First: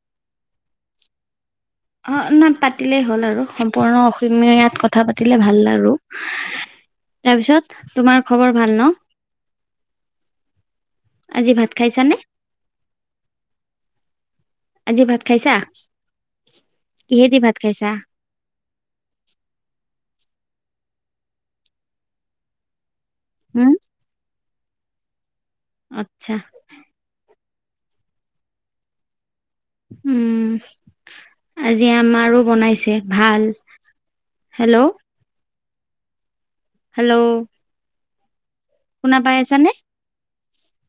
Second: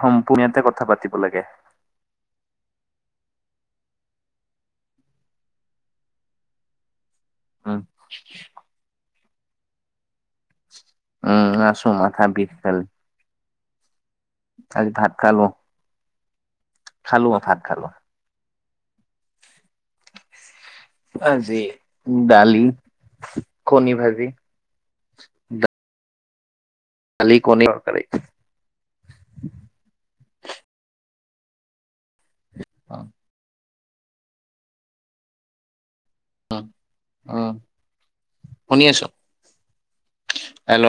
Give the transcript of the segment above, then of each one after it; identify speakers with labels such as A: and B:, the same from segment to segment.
A: সম্পূৰ্ণীয়াতে কথা পাতিব লাগে।
B: অ', নহ পাতিলেই হ'ল আৰু সম্পূৰ্ণ অসমীয়াত কথা পাতিলে ভাল আৰু।
A: উম
B: তাৰপিছত তোমাৰ খবৰ ভাল ন'?
A: উম,
B: আজি ভাত
A: আছো
B: খাইছানে
A: মাথা বিষ হেল আজি ভাত খালোঁ, খালোঁ
B: কিহেদি
A: ভাত খালোঁ।
B: খাইছা
A: আজি ডালি,
B: উম
A: কণী ভাজি।
B: আত্ছা।
A: খালি কণী তৰকাৰী।
B: উম, আজি আমাৰো বনাইছে
A: উম
B: ভাল। হেল্ল'?
A: অ'।
B: হেল্ল'?
A: শুনি আছোঁ
B: শুনা পাই আছানে
A: হেল্ল'।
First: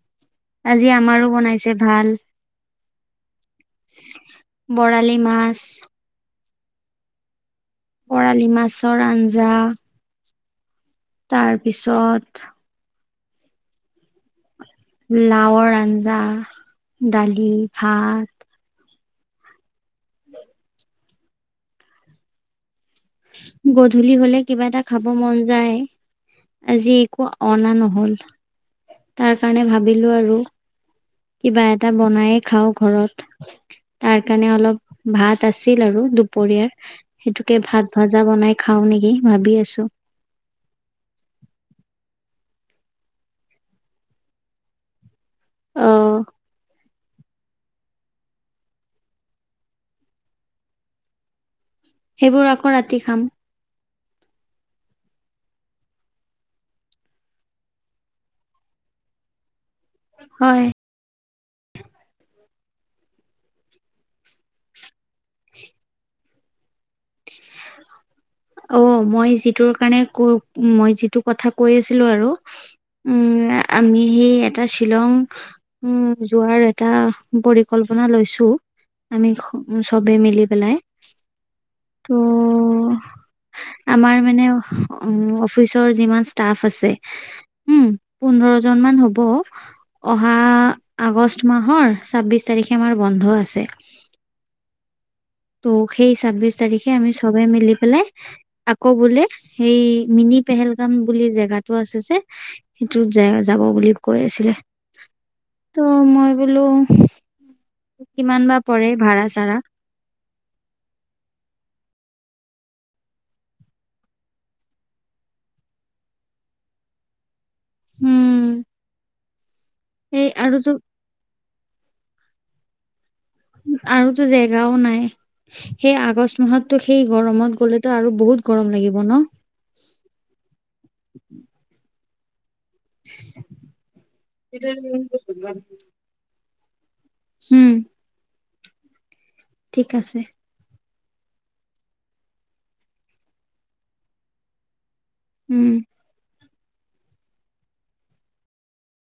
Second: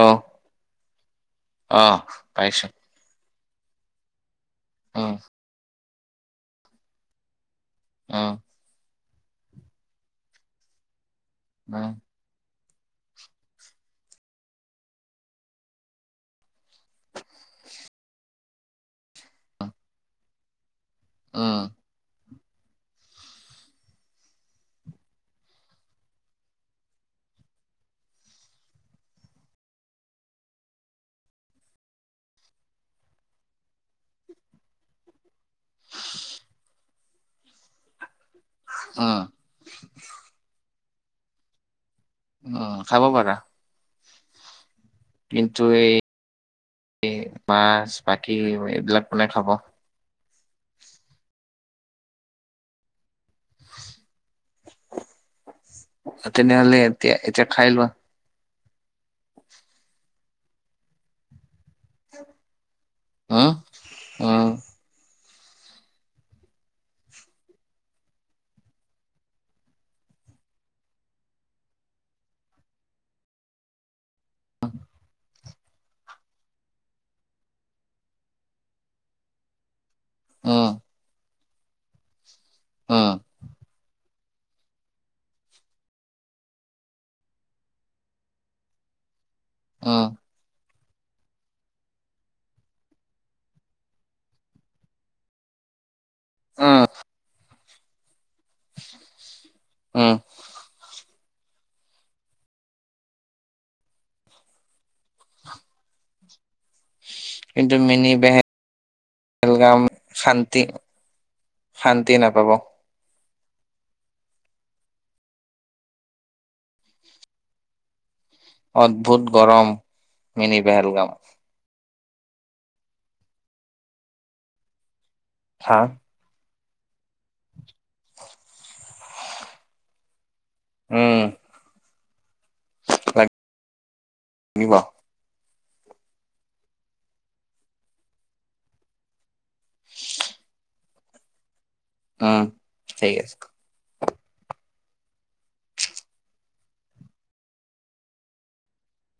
B: আজি আমাৰো বনাইছে।
A: অ',
B: ভাল
A: পাইছোঁ। উম
B: বৰালি মাছ
A: উম
B: বৰালি মাছৰ আঞ্জা।
A: উম
B: তাৰপিছত লাওৰ আঞ্জা দালি ভাত।
A: অ'।
B: গধূলি হ'লে কিবা এটা খাব মন যায়। আজি একো অনা নহ'ল তাৰ কাৰণে ভাবিলোঁ আৰু। কিবা এটা বনায়ে খাও ঘৰত। তাৰ কাৰণে অলপ ভাত আছিল আৰু দুপৰীয়াৰ। সেইটোকে ভাত ভজা বনাই খাওঁ নেকি
A: উম
B: ভাবি আছোঁ।
A: অহ, খাব পাৰা। কিন্তু এই
B: অ
A: মাছ বাকি এইবিলাক কোনে খাব।
B: সেইবোৰ আকৌ ৰাতি খাম।
A: তেনে হ'লে এতিয়া এতিয়া খাই লোৱা।
B: হয়।
A: অ, অ।
B: ঔ, মই যিটোৰ কাৰণে কৈ মই যিটো কথা কৈ আছিলো আৰু। উম আমি সি এটা শ্বিলং। উম যোৱাৰ এটা পৰিকল্পনা লৈছো আমি। উ চবেই মিলি
A: উম
B: পেলাই। টোও।
A: উম
B: আমাৰ মানে অফিচৰ যিমান ষ্টাফ আছে। উম, পোন্ধৰ জন মান হ'ব।
A: উম
B: অহা আগষ্ট মাহৰ ছাব্বিশ তাৰিখে আমাৰ বন্ধ আছে। ত' সেই ছাব্বিশ
A: উম
B: তাৰিখে আমি চবে মিলি পেলাই আকৌ বোলে সেই
A: উম
B: মিনিট। পেহেলগাম বুলি জেগাতটো আছে যে, সেইটোত য যাব বুলি কৈ আছিলে। তো মই বোলো।
A: কিন্ত মিনি বেহে
B: কিমান বা পৰে ভাড়া চাড়া
A: গাম। শান্তি শান্তি নাপাব।
B: উম
A: অদ্ভুত গৰম
B: এই
A: মিনি
B: আৰুতো
A: পেহেলগাম।
B: আৰুতো জেগাও নাই,
A: হা
B: সেই আগষ্ট মাহত। ত সেই গৰমত গ'লেতো আৰু বহুত গৰম লাগিব ন।
A: উম।
B: এইটো।
A: লাগিব
B: উম। ঠিক আছে।
A: উম ঠিক আছে।
B: উম।